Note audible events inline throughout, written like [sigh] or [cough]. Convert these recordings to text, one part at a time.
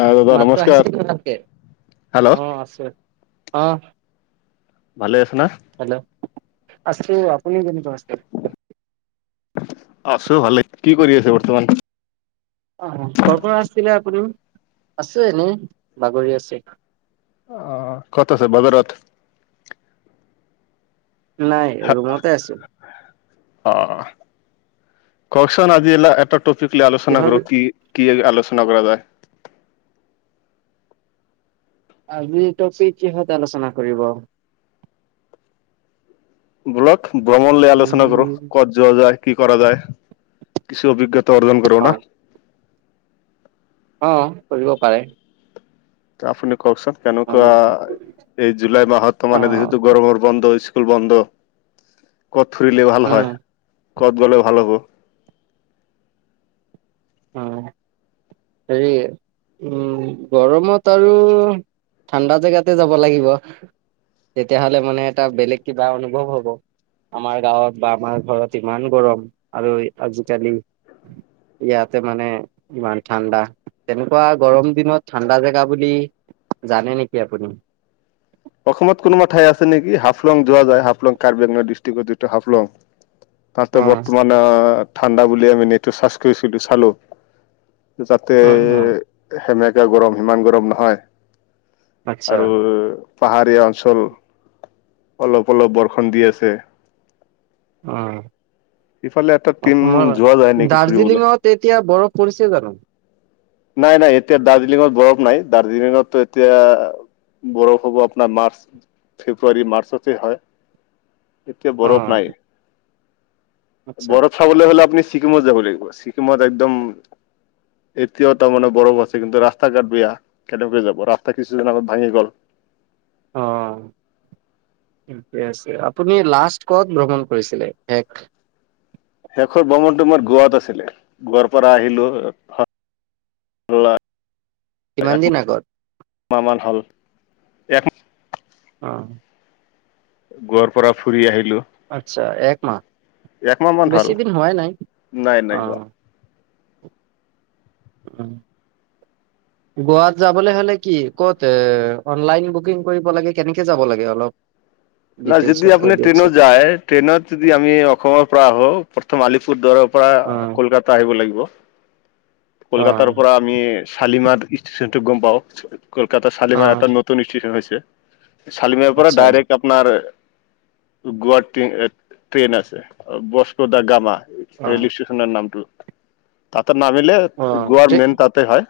আহ দাদা মাতটো নমস্কাৰ আহিছে ন ভালকে, হেল্ল' অ আছে অ। ভালে আছ না? হেল্ল', আছো। আপুনি কেনেকোৱা আছে? আছো ভালে। কি কৰি আছে বৰ্তমান? আছে এনেই, বাগৰি আছে। আহ কত আছে বজাৰত? নাই ৰুমতে আছো। অ কওকচোন আজি এটা টপিক লৈ আলোচনা কিহৰ কৰো বি কি। কি আলোচনা কৰা যায়। আজি তপিক কিহত আলোচনা কৰিব? বলক ভ্ৰমণ লৈ আলোচনা কৰো। উম ক'ত যোৱা যায় কি কৰা যায়, কিছু অভিজ্ঞতা অৰ্জন কৰো ন। অ' অ কৰিব পাৰে। আপুনি কওকচোন উম কেনেকুৱা এই জুলাই মাহত ত মানে অ' যিহেতু গৰমৰ বন্ধ হৈছিল। স্কুল বন্ধ। ক'ত ফুৰিলে ভাল হয়? উম কত গলে ভাল হ'ব? অ হেৰি উম গৰমত আৰু ঠাণ্ডা জেগাতে যাব লাগিব। তেতিয়াহলে মানে এটা বেলেগ কিবা অনুভৱ হব। আমাৰ গাঁৱত বা আমাৰ ঘৰত ইমান গৰম আৰু আজিকালি ইয়াত, মানে ইমান ঠাণ্ডা তেনেকুৱা গৰম দিনত ঠাণ্ডা জেগা বুলি জানে নেকি আপুনি? অসমত কোনোবা ঠাই আছে নেকি হাফলং যোৱা যায় হাফলং কাৰ্বিংলৰ ডিষ্ট্ৰিকৰ যিটো হাফলং। তাতে অ', বৰ্তমান ঠাণ্ডা বুলি আমি নটো চাজ কৰিছিলো চালো। যাতে অ', অ', সেমেকাে গৰম সিমান গৰম নহয়। আচ্ছা আৰু পাহাৰীয়া অঞ্চল অলপ অলপ বৰ্ষণ দি আছে। অ, ইফালে এটা টিম অসমৰ যোৱা যায় নেকি ফুৰিবলৈ দাৰ্জিলিঙত এতিয়া বৰফ পৰিছে জানো? নাই নাই এতিয়া দাৰ্জিলিঙত বৰফ নাই দাৰ্জিলিঙতো এতিয়া, বৰফ হ'ব আপোনাৰ মাৰ্চ ফেব্ৰুৱাৰী মাৰ্চতে হয়। এতিয়া বৰফ অ', নাই আচ্ছা বৰফ চাবলৈ হ'লে আপুনি, ছিকিমত যাব লাগিব ছিকিমত একদম, এতিয়া তাৰ মানে বৰফ আছে কিন্তু ৰাস্তা ঘাট বেয়া, কেনেকে যাব ৰাস্তা কিছুদিন আগত ভাঙি গ'ল। [unintelligible] থিকে আছে আপুনি লাষ্ট কত ভ্ৰমণ কৰিছিলে শেষ? শেষৰ ভ্ৰমণটো মোৰ গোৱাত আছিলে গোৱাৰ পৰা আহিলো। নল। [unintelligible] কিমান এক দিন আগত? মাহ মান হল এক। অ। গোৱা পৰা ফুৰি আহি, আচ্ছা একমাহ একমাহ মান হ'ল বেছি দিন হোৱাই নাই নাই অ। নাই হোৱা উম্। গোৱাত যাবলৈ হলে কি, ক'ত অনলাইন বুকিং কৰিব লাগে কেনেকে যাব লাগে অলপ, ন যদি ডিটেইলছত কৈ আপুনি ট্ৰেইনত দিয়কচোন যায় ট্ৰেইনত যদি আমি অসমৰ পৰা আহও প্ৰথম আলিপুৰ দাৰৱ পৰা অ', কলকাতা আহিব লাগিব। কলকাতাৰ অ', পৰা আমি শালিমাৰ ষ্টেচনটো গম পাওঁ। কলকাতাৰ শালিমানাৰ অ', এটা নতন ষ্টেচন হৈছে। শালিমাৰ পৰা আচ্ছা ডাইৰেক্ট আপোনাৰ গোৱা ট্ৰেইন আছে বস্ক দা গামা, অ', ৰেল ষ্টেচনৰ নামটো তাঁতে নামিলে অ', গোৱাৰ তে মেইন তাঁতে হয়।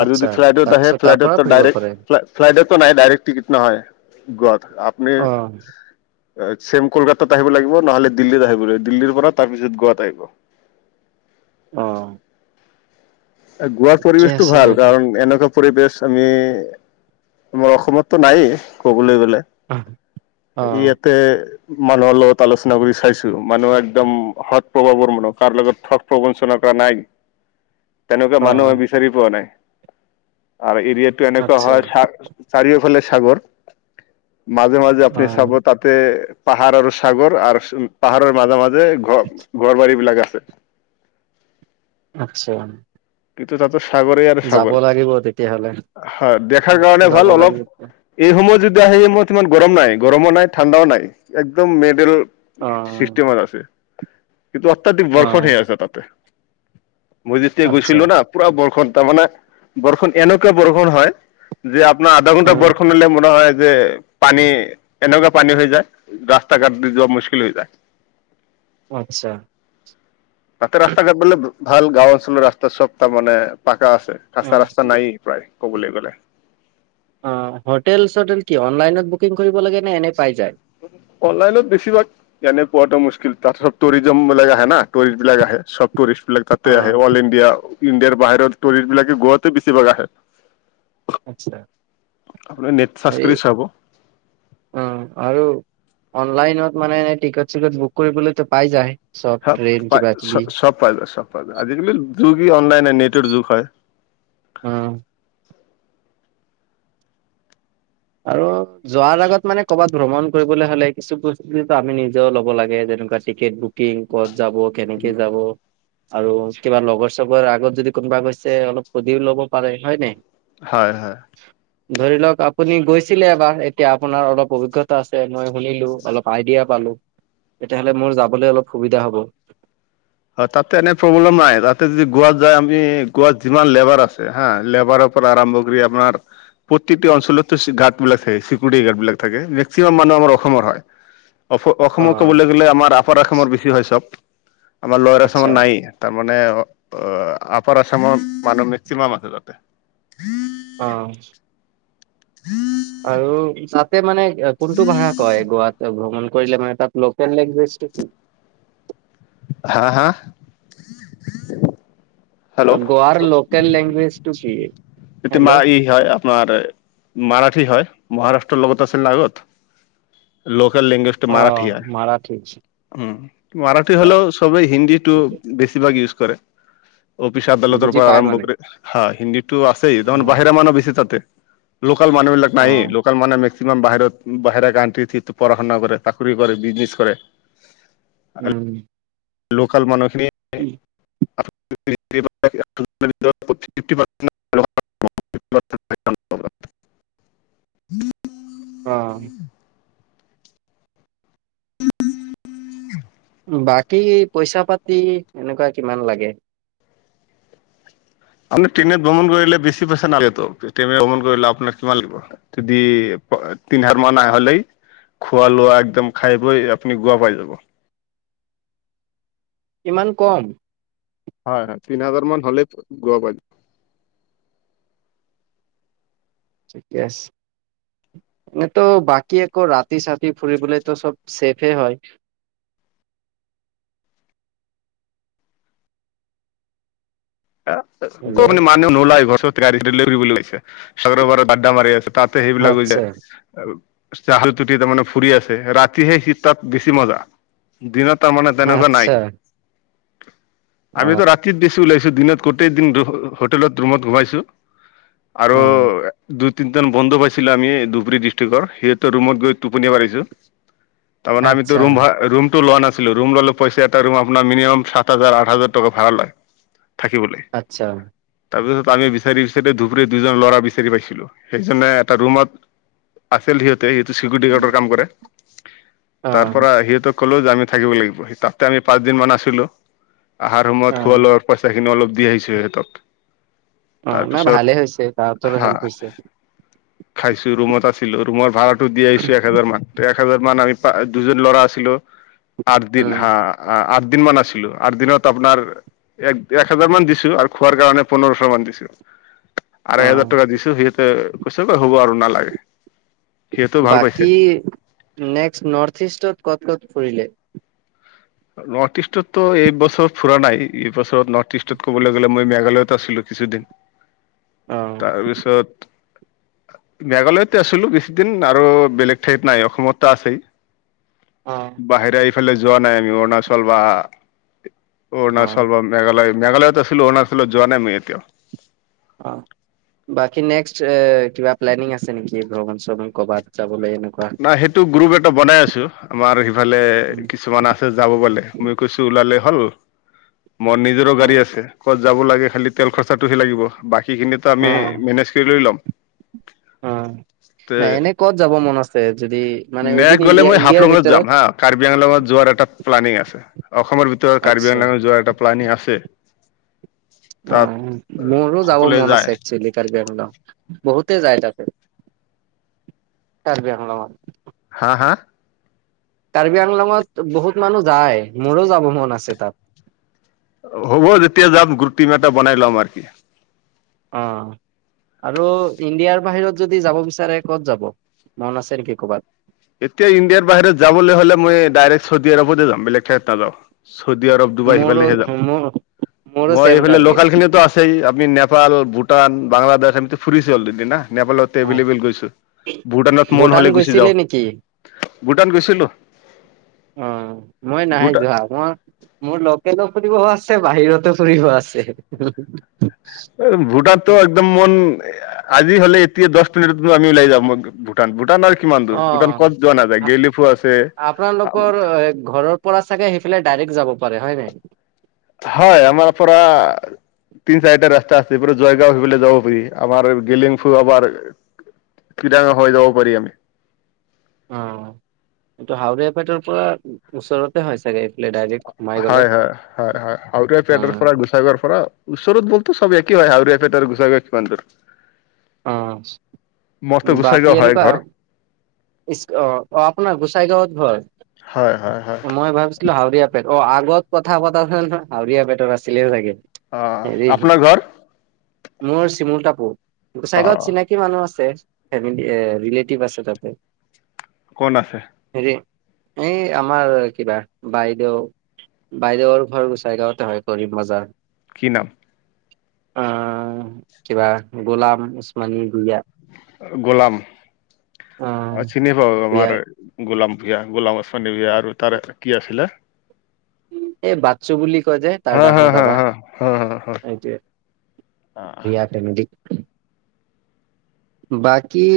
আৰু আচ্ছা যদি ফ্লাইটত আহে তাৰপিছত তাৰ পৰা ফ্লাইটতো ফুৰিব ডাইৰেক পাৰে ফ্লাইটতো নাই ডাইৰেক্ট টিকট নহয়। গত আপনি, অ', চছেম কলকাতাত আহিব লাগিব নহলে দিল্লীত আহিব লাগিব দিল্লীৰ পৰা তাৰ পিছত গোৱাত আহিব। [unintelligible] অ। গোৱাৰ ঠিকে পৰিৱেশতটো আছে ভাল, দিয়ক কাৰণ এনেকুৱা পৰিবেশ আমি আমাৰ অসমততো নায়েই ক'বলৈ গলে, অ', অ', ইয়াতে, মানুহৰ লগত আলোচনা কৰি চাইছো মানুহে একদম সৎ প্ৰভাৱৰ মানুহ কাৰ লগত ঠগ প্ৰবঞ্চনা কৰা। নাই তেনেকুৱা মানুহে বিচাৰি পোৱা নাই, আৰু এটো এনেকুৱা আচ্ছা হয় চ চাৰিওফালে ছাগৰ। মাজে মাজে আপুনি চাব অ', তাতে পাহাৰ আৰু সাগৰ আৰু পাহাৰৰ মাজে, মাজে যে ঘৰ ঘৰ বাৰী বিলাক আছে, [unintelligible] সাগৰে আৰু যাব সাগৰ। লাগিব তেতিয়াহ'লে হয়! দেখাৰ কাৰণে, যাব ভাল অলপ। লাগিব অ', এই সময়ত যদি আহে, এই সময়ত ইমান গৰম নাই। গৰমো নাই, ঠাণ্ডাও নাই। একদম মেডেল অ', চিষ্টেমত আছে। কিন্তু, অত্যাধিক বৰষুণ হৈ আছে তাতে। [unintelligible] আচ্ছা পুৰা বৰষুণ তাৰমানে, বৰষুণ এনেকুৱা বৰষুণ হয়। যে, আধা ঘণ্টা অ', বৰষুণ হলে [unintelligible] যে পানী এনেকুৱা পানী হৈ যায়। ৰাস্তা ঘাট দি যোৱা মুস্কিল হৈ যায়। [inaudible] আচ্ছা! তাতে, ৰাস্তা ঘাট মানে ভাল গাঁও অঞ্চলৰ ৰাস্তা সব তাৰমানে, পাক পাকা আছে। কাঁচা অ', ৰাস্তা নায়েই, প্ৰায় ক'বলৈ গ'লে। অ'! হোটেল, চটেল কি অনলাইনত বুকিং কৰিব লাগে নে এনে পাই যায় অনলাইনত বেছিভাগ, এনে পোৱাটো মুস্কিল। তাৰপিছত, টুৰিজিমবিলাক আহে [unintelligible] আহে না। টুৰিষ্ট বিলাক আহে, চব টুৰিষ্ট বিলাক তাতে আহে অ', অল ইণ্ডিয়া। ইণ্ডিয়াৰ বাহিৰৰ টুৰিষ্ট বিলাকে গোৱাতে বেছিভাগ আহে। আচ্ছা! আপুনি নেট চাৰ্চ এই কৰি চাব অ'! আৰু অনলাইনত মানে, টিকট চিকট বুক কৰিবলৈতো পাই যায়? চব ট্ৰেইন পাই। কিবা কিবি চব পাই, চব পাই। আজিকালি, টো কি অনলাইন নে নেটৰ যুগ হয়। উম! আৰু যোৱাৰ আগত মানে, কৰ'বাত ভ্ৰমণ কৰিবলে হ'লে কিছু বস্তু যিটো আমি নিজেও ল'ব লাগে যে। নে, টিকট বুকিং ক'ত যাব, কেনেকে যাব। আৰু কিবা লগৰ, চগৰ আগত যদি কোনোবা গৈছে, অলপ পসুধিও ল'ব পাৰে হয় নাই? হয়, হয়। ধৰি লওঁক, আপুনি গৈছিলে এবাৰ। এতিয়া, আপোনাৰ অলপ অভিজ্ঞতা আছে। মই শুনিলোঁ, অলপ আইডিয়া পালোঁ। তেতিয়াহ'লে, মোৰ যাবলৈ অলপ সুবিধা হ'ব। হয়। তাতে, এনে প্ৰব্লেম নাই। তাতে, যদি গোৱাত যায়, আমি গোৱাত যিমান লেবাৰ আছে হা, লেবাৰ পৰা আৰম্ভ কৰি আপোনাৰ প্ৰত্যেকটো অঞ্চলতো গাৰ্ড বিলাক থাকে। চিকিউৰিটি গাৰ্ড বিলাক থাকে। মেক্সিমাম মানুহ আমাৰ অসমৰ হয়। অ, অ অসমক ক'বলৈ গ'লে আমাৰ আপাৰ অসমৰ বেছি হয় চব। আমাৰ লৱাৰ আচামৰ আচ্ছা নাই। তাৰমানে, আঁ আপাৰ আছামৰ মানুহ মেক্সিমাম আছে তাতে। অ'! [unintelligible] আৰু তাতে মানে, কোনটো ভাষা কয়? গোৱাত ভ্ৰমণ কৰিলে মানে তাত লোকেল লেংগুৱেজটো কি? হা! হা! হেল্ল' গোৱৰ লোকেল লেংগুৱেজ টো কি? এতিয়া হেল্ল' [unintelligible] আপোনাৰ মাৰাঠী হয়। মহাৰাষ্ট্ৰ লগত আছে লাগত। লোকেল লেংগুৱেজটো মাৰাঠী অ' হয়। মাৰাঠী আচ্ছা উম, মাৰাঠী হ'লেও, চবেই হিন্দীটো ঠিকে বেছিভাগ ইউজ কৰে। অফিচ, আদালতৰ বুজি পৰা পাই আৰম্ভ মানে কৰে। হা! হিন্দীটো [unintelligible] অ' বাহিৰা মানুহ বেছি তাতে। লোক মানুহবিলাক নাইয়য়। অ' লোকেল মানু কিমান বাহিৰত, বাহিৰা কাউন্ট্ৰীত, পঢ়া শুনা কৰে। চাকৰি কৰে, বিজনেছ কৰে। উম! লোকেল মানুহখিনি কি? [unintelligible] [unintelligible] অ বাকী পইচা পাতি এনেকুৱা কিমান লাগে আপনি ট্ৰেইনত ভ্ৰমণ কৰিলে বেছি পইচা নালাগেতো ট্ৰেইনে ভ্ৰমণ কৰিলে আপোনাক কিমান লাগিব যদি তিনি হাৰ মাহ আহ হলেই খোৱা লোৱা একদম খাই বৈ আপুনি গোৱা পাই যাব ইমান কম হয় হয় তিনি হাজাৰ মান হ'লেই গোৱা প ঠিকে আছে এনেতো বাকী আকৌ ৰা চাতি ফুৰিবলৈ তো চব চেফে হয় হেল্ল' আপুনি মান নোলাই লৈছে চাগৰোৰ ডা্ডা মাৰি আছে তাতে সেইবিলাক হৈ আচ্ছা যায় চাহাল টুটি তাৰমানে ফুৰি আছে ৰাতিহে সি তাত বেছি মজা দিনত তাৰমানে তেনেকুৱা আচ্ছা নাই আমিতো অ' ৰাতি বেছি ওলাইছো দিনত গোটেই দিন হোটেলত ৰুমত সোমাইছো আৰু অ' দুই তিনজন বন্ধু পাইছিলো আমি ধুবুৰী ডিষ্ট্ৰিক্টৰ সিহঁতো ৰুমত গৈ টোপনি মাৰিছো তাৰ মানে আমিতো আচ্ছা ৰূম লোৱা নাছিলো ৰুম ললে পইচা এটা ৰুম আপোনাৰ মিনমাম সাত হাজাৰ আঠ হাজাৰ টকা ভাড়া লয় থাকিবলৈ আচ্ছা তাৰপিছত আমি বিচাৰি বিচাৰি ধুবুৰী দুজন ল'ৰা বিচাৰি পাইছিলো সেইজনে এটা ৰুমত আছিল তে শিলগুটি অৰ্ডাৰ কাম কৰে তাৰ অ' পৰা সিহঁতক ক'লো যে আমি থাকিব লাগিব তাতে আমি পাঁচ দিন মান আছিলো অহাৰ সময়ত অ খোৱা লোৱা পইচা খিনি অলপ দি আহিছো সিহঁতক অ নাই তাৰপিছত ভালে হৈছে তাহতৰো হা হেল্প হৈছে খাইছো ৰুমত আছিলো ৰুমৰ ভাড়াটো দি আহিছো এক হেজাৰ মান এক হেজাৰ মান আমি দুজন ল'ৰা আছিলো আঠ দিন হা আঠ দিন মান আছিলো আঠ দিনত আপোনাৰ এক এক হাজাৰ মান দিছো আৰু খোৱাৰ কাৰণে পোন্ধৰশ মান দিছো অ আঢ়াই হাজাৰ টকা দিছো সিহঁতে কৈছে হ'ব আৰু নালাগে সিহঁতেও ভাল পাইছে বাকী নেক্সট নৰ্থ ইষ্টত ক'ত কত ফুৰিলে নৰ্থ ইষ্টতো এইবছৰ ফুৰা নাই এইবছৰত নৰ্থ ইষ্টত ক'বলৈ গ'লে মই মেঘালয়ত আছিলো কিছুদিন অ তাৰপিছত মেঘালয়তে আছিলো বেছিদিন আৰু বেলেগ ঠাইত নাই অসমতো আছেই অ বাহিৰে এইফালে যোৱা নাই আমি অৰুণাচল বা অৰুণাচল বা অ মেঘালয় মেঘালয়ত আছিলো অৰুণাচলত যোৱা নাই মই এতিয়াও অ বাকি নেক্স কিবা প্লেণিং আছে নেকি ভ্ৰমণ শ্ৰণ কৰবাত যাবলৈ এনেকুৱা নাই সেইটো গ্ৰুপ এটা বনাই আছো আমাৰ সিফালে কিছুমান আছে যাব গালে মই কৈছো ওলালে ভাল মোৰ নিজৰো অ গাড়ী আছে ক'ত যাব লাগে খালি তেল খৰচাটোহে লাগিব সেইখিনিতো অ আমি মেনেজ কৰি লৈ ল'ম অ এনে ক'ত যাব মন আছে যদি মানে মে উইদিন গ'লে ইণ্ডিয়া মই ইণ্ডিয়াৰ হাফলঙত যাম ভিতৰত হা কাৰ্বি আংলঙত যোৱাৰ এটা প্লানিং আছে অসমৰ ভিতৰত কাৰ্বি আচ্ছা আংল যোৱাৰ এটা প্লানিং আছে অ তাত মোৰো যাব সকলোৱে মন যায়। আছে কাৰ্বি আংলং বহুত যায় তাতে কাৰ্বি আংলং ত হা কাৰ্বি আংলঙত বহুত মানুহ যায় মোৰো যাব মন আছে তাত টা বনাই লম আৰ কি অ আৰু ইণ্ডিয়াৰ বাহিৰত যদি যাব বিচাৰে ক'ত যাব মন আছে নেকি কৰ'বাত এতিয়া ইণ্ডিয়াৰ বাহিৰত যাবলৈ হলে মই ডাইৰেক্ট চৌদি আৰবতে যাম বেলেগ ঠাইত নাযাওঁ চৌদি আৰব ডুবাই মোৰো সিফালেহে যাম মোৰ মোৰো মই ছেম এইফালে টাৰ্গেট লোকেল খিনিটো আছেই আপুনি নেপাল ভূটান বাংলাদেশ এম ফুৰিছে অলৰেদি না নেপালত অ', এবলেবল গৈছো ভূটানত মন ভূটান হলে গুচি গৈছিলে যাওঁ নেকি? ভূটান গৈছিলো অ মই নাহাই ভূটা যোৱা মই মোৰ লোকেলক সুধিব এছ আছে বাহিৰত ফুৰিফ আছে ভোটাতটো একদম মন এ আ আজি হলে তে দশ তি মিনিটত আমিওলাই যামওঁ ম ভটান ভূটান আৰ কিমান দূৰ ভূটান অ'। ক'ত যোৱা নাযায় গেলিফো আছে আ আপোনালোকৰ ঘৰৰ পৰা চাগে সেইফালে ডাইৰেক্ যাব পাৰে হয় নে হয় আমাৰ পৰা আ তিন চাৰটা ৰাস্তা আছে পুৰা জয়গাঁও হেফল এ যাব পাৰি আমাৰ গেলিং ফু আমাৰ কিৰাঙা হৈ যাব পাৰি আমি অ এইটো হাউৰীয়া পেটৰ পৰা ওচৰতে হয় চাগে এইফালে ডাইৰেক্ট সোম হয় হয় হয় হয় হাউটিয়া পিয়টৰ পৰা গুচাইাৰৰ পৰা ওচৰত বলতো চব একি হয় হাউৰিীয়া েট আৰু গুচা গছ পান তৰ অ বাকী গোসাইগাঁও হয় এনেকুৱা ঘৰ অ অ আপোনাৰ গোচাই গাঁৱত ঘৰ! হয় হয় হয় মই ভাবিছিলো হাউৰীয়া পেট অ আগত কথা পতাচন আউৰীয়া বেটত আছিলে চাগে অ হৰি আপোনাৰ ঘৰ মোৰ চিমুলটা অ গোচাইগাঁৱত চিনাকি মানুহ আছে ফেমিলি এ ৰিলেটিভ আছে তাতে কোন আছে হেৰি এই আমাৰ কিবা বাইদেউ বাইদেউৰ ঘৰ গুচাই গাওঁতে হয় কৰিব মজা কি নাম? আহ কিবা গোলাম সস মানী বিয়া? গোলাম আহ চিনি পাব ভূঞা আমাৰে গোলাম বিয়া গোলাম আচানী বিয়া আৰু তাৰে কি আছিলে। এই বাকছো বুলি যে তাৰ হা দাঙ হা ন হা দাদা হা হা হা হা অ এইয়া ফেমিলি বাকী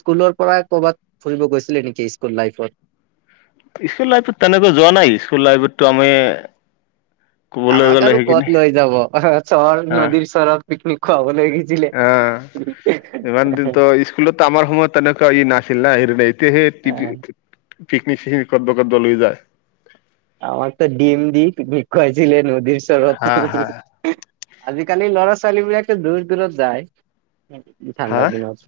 স্কুলৰ পৰা কৰ'ৰবাত ফুৰিব গৈছিলে নেকি স্কুল লাইফত স্কুল লাইফত তেনেকৈ যোৱা নাই স্কুল লাইফতো আমি। ক'বলৈ আমাক গ'লে আৰু সেইখিনি ক'ত লৈ যাব অ হ চহৰ অ নদীৰ চৰত পিকনিক খুৱাব। জিলে অ ইমান দিন ত'স্কুলটো আমাৰ সময়ত তেনেকুৱা ই নাছিল না হেৰি তে সেই টি বি পিকনিক চিকনিক কৰব কাদব লৈ যায় আমাক তো ডিম দি ভষয়ছিলে নদীৰ চৰৰত। হা হা আজিকালি ল'ৰা ছোৱালীবাক তো দূৰ দূৰত যায়। হা ঠাণ্ডা দিনত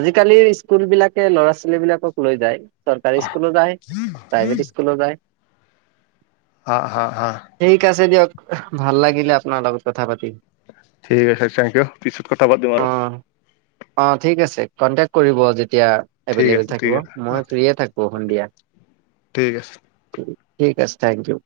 আজিকালিৰ স্কুল বিলাকে লৰা ছোৱালী বিলাকক লৈ যায়। চৰকাৰী স্কুল ও যাই প্ৰাইভেট স্কুলো যাই। হ হা হ ঠিক আছে দিয়ক ভাল লাগিলে আপোনাৰ লগত কথা পাতি ঠিক আছে থেংক ইউ পিছত কথা পাতিন অ আৰু অ ঠিক আছে কন্টেকট কৰিব যটট এতিয়া ঠিক এভেইলেবল আছে থাকিব ঠিক আছে অ মই ফ্ৰী এ থাকো সন্ধিয়া। ঠিক আছে। ঠিক আছে থেংক ইউ।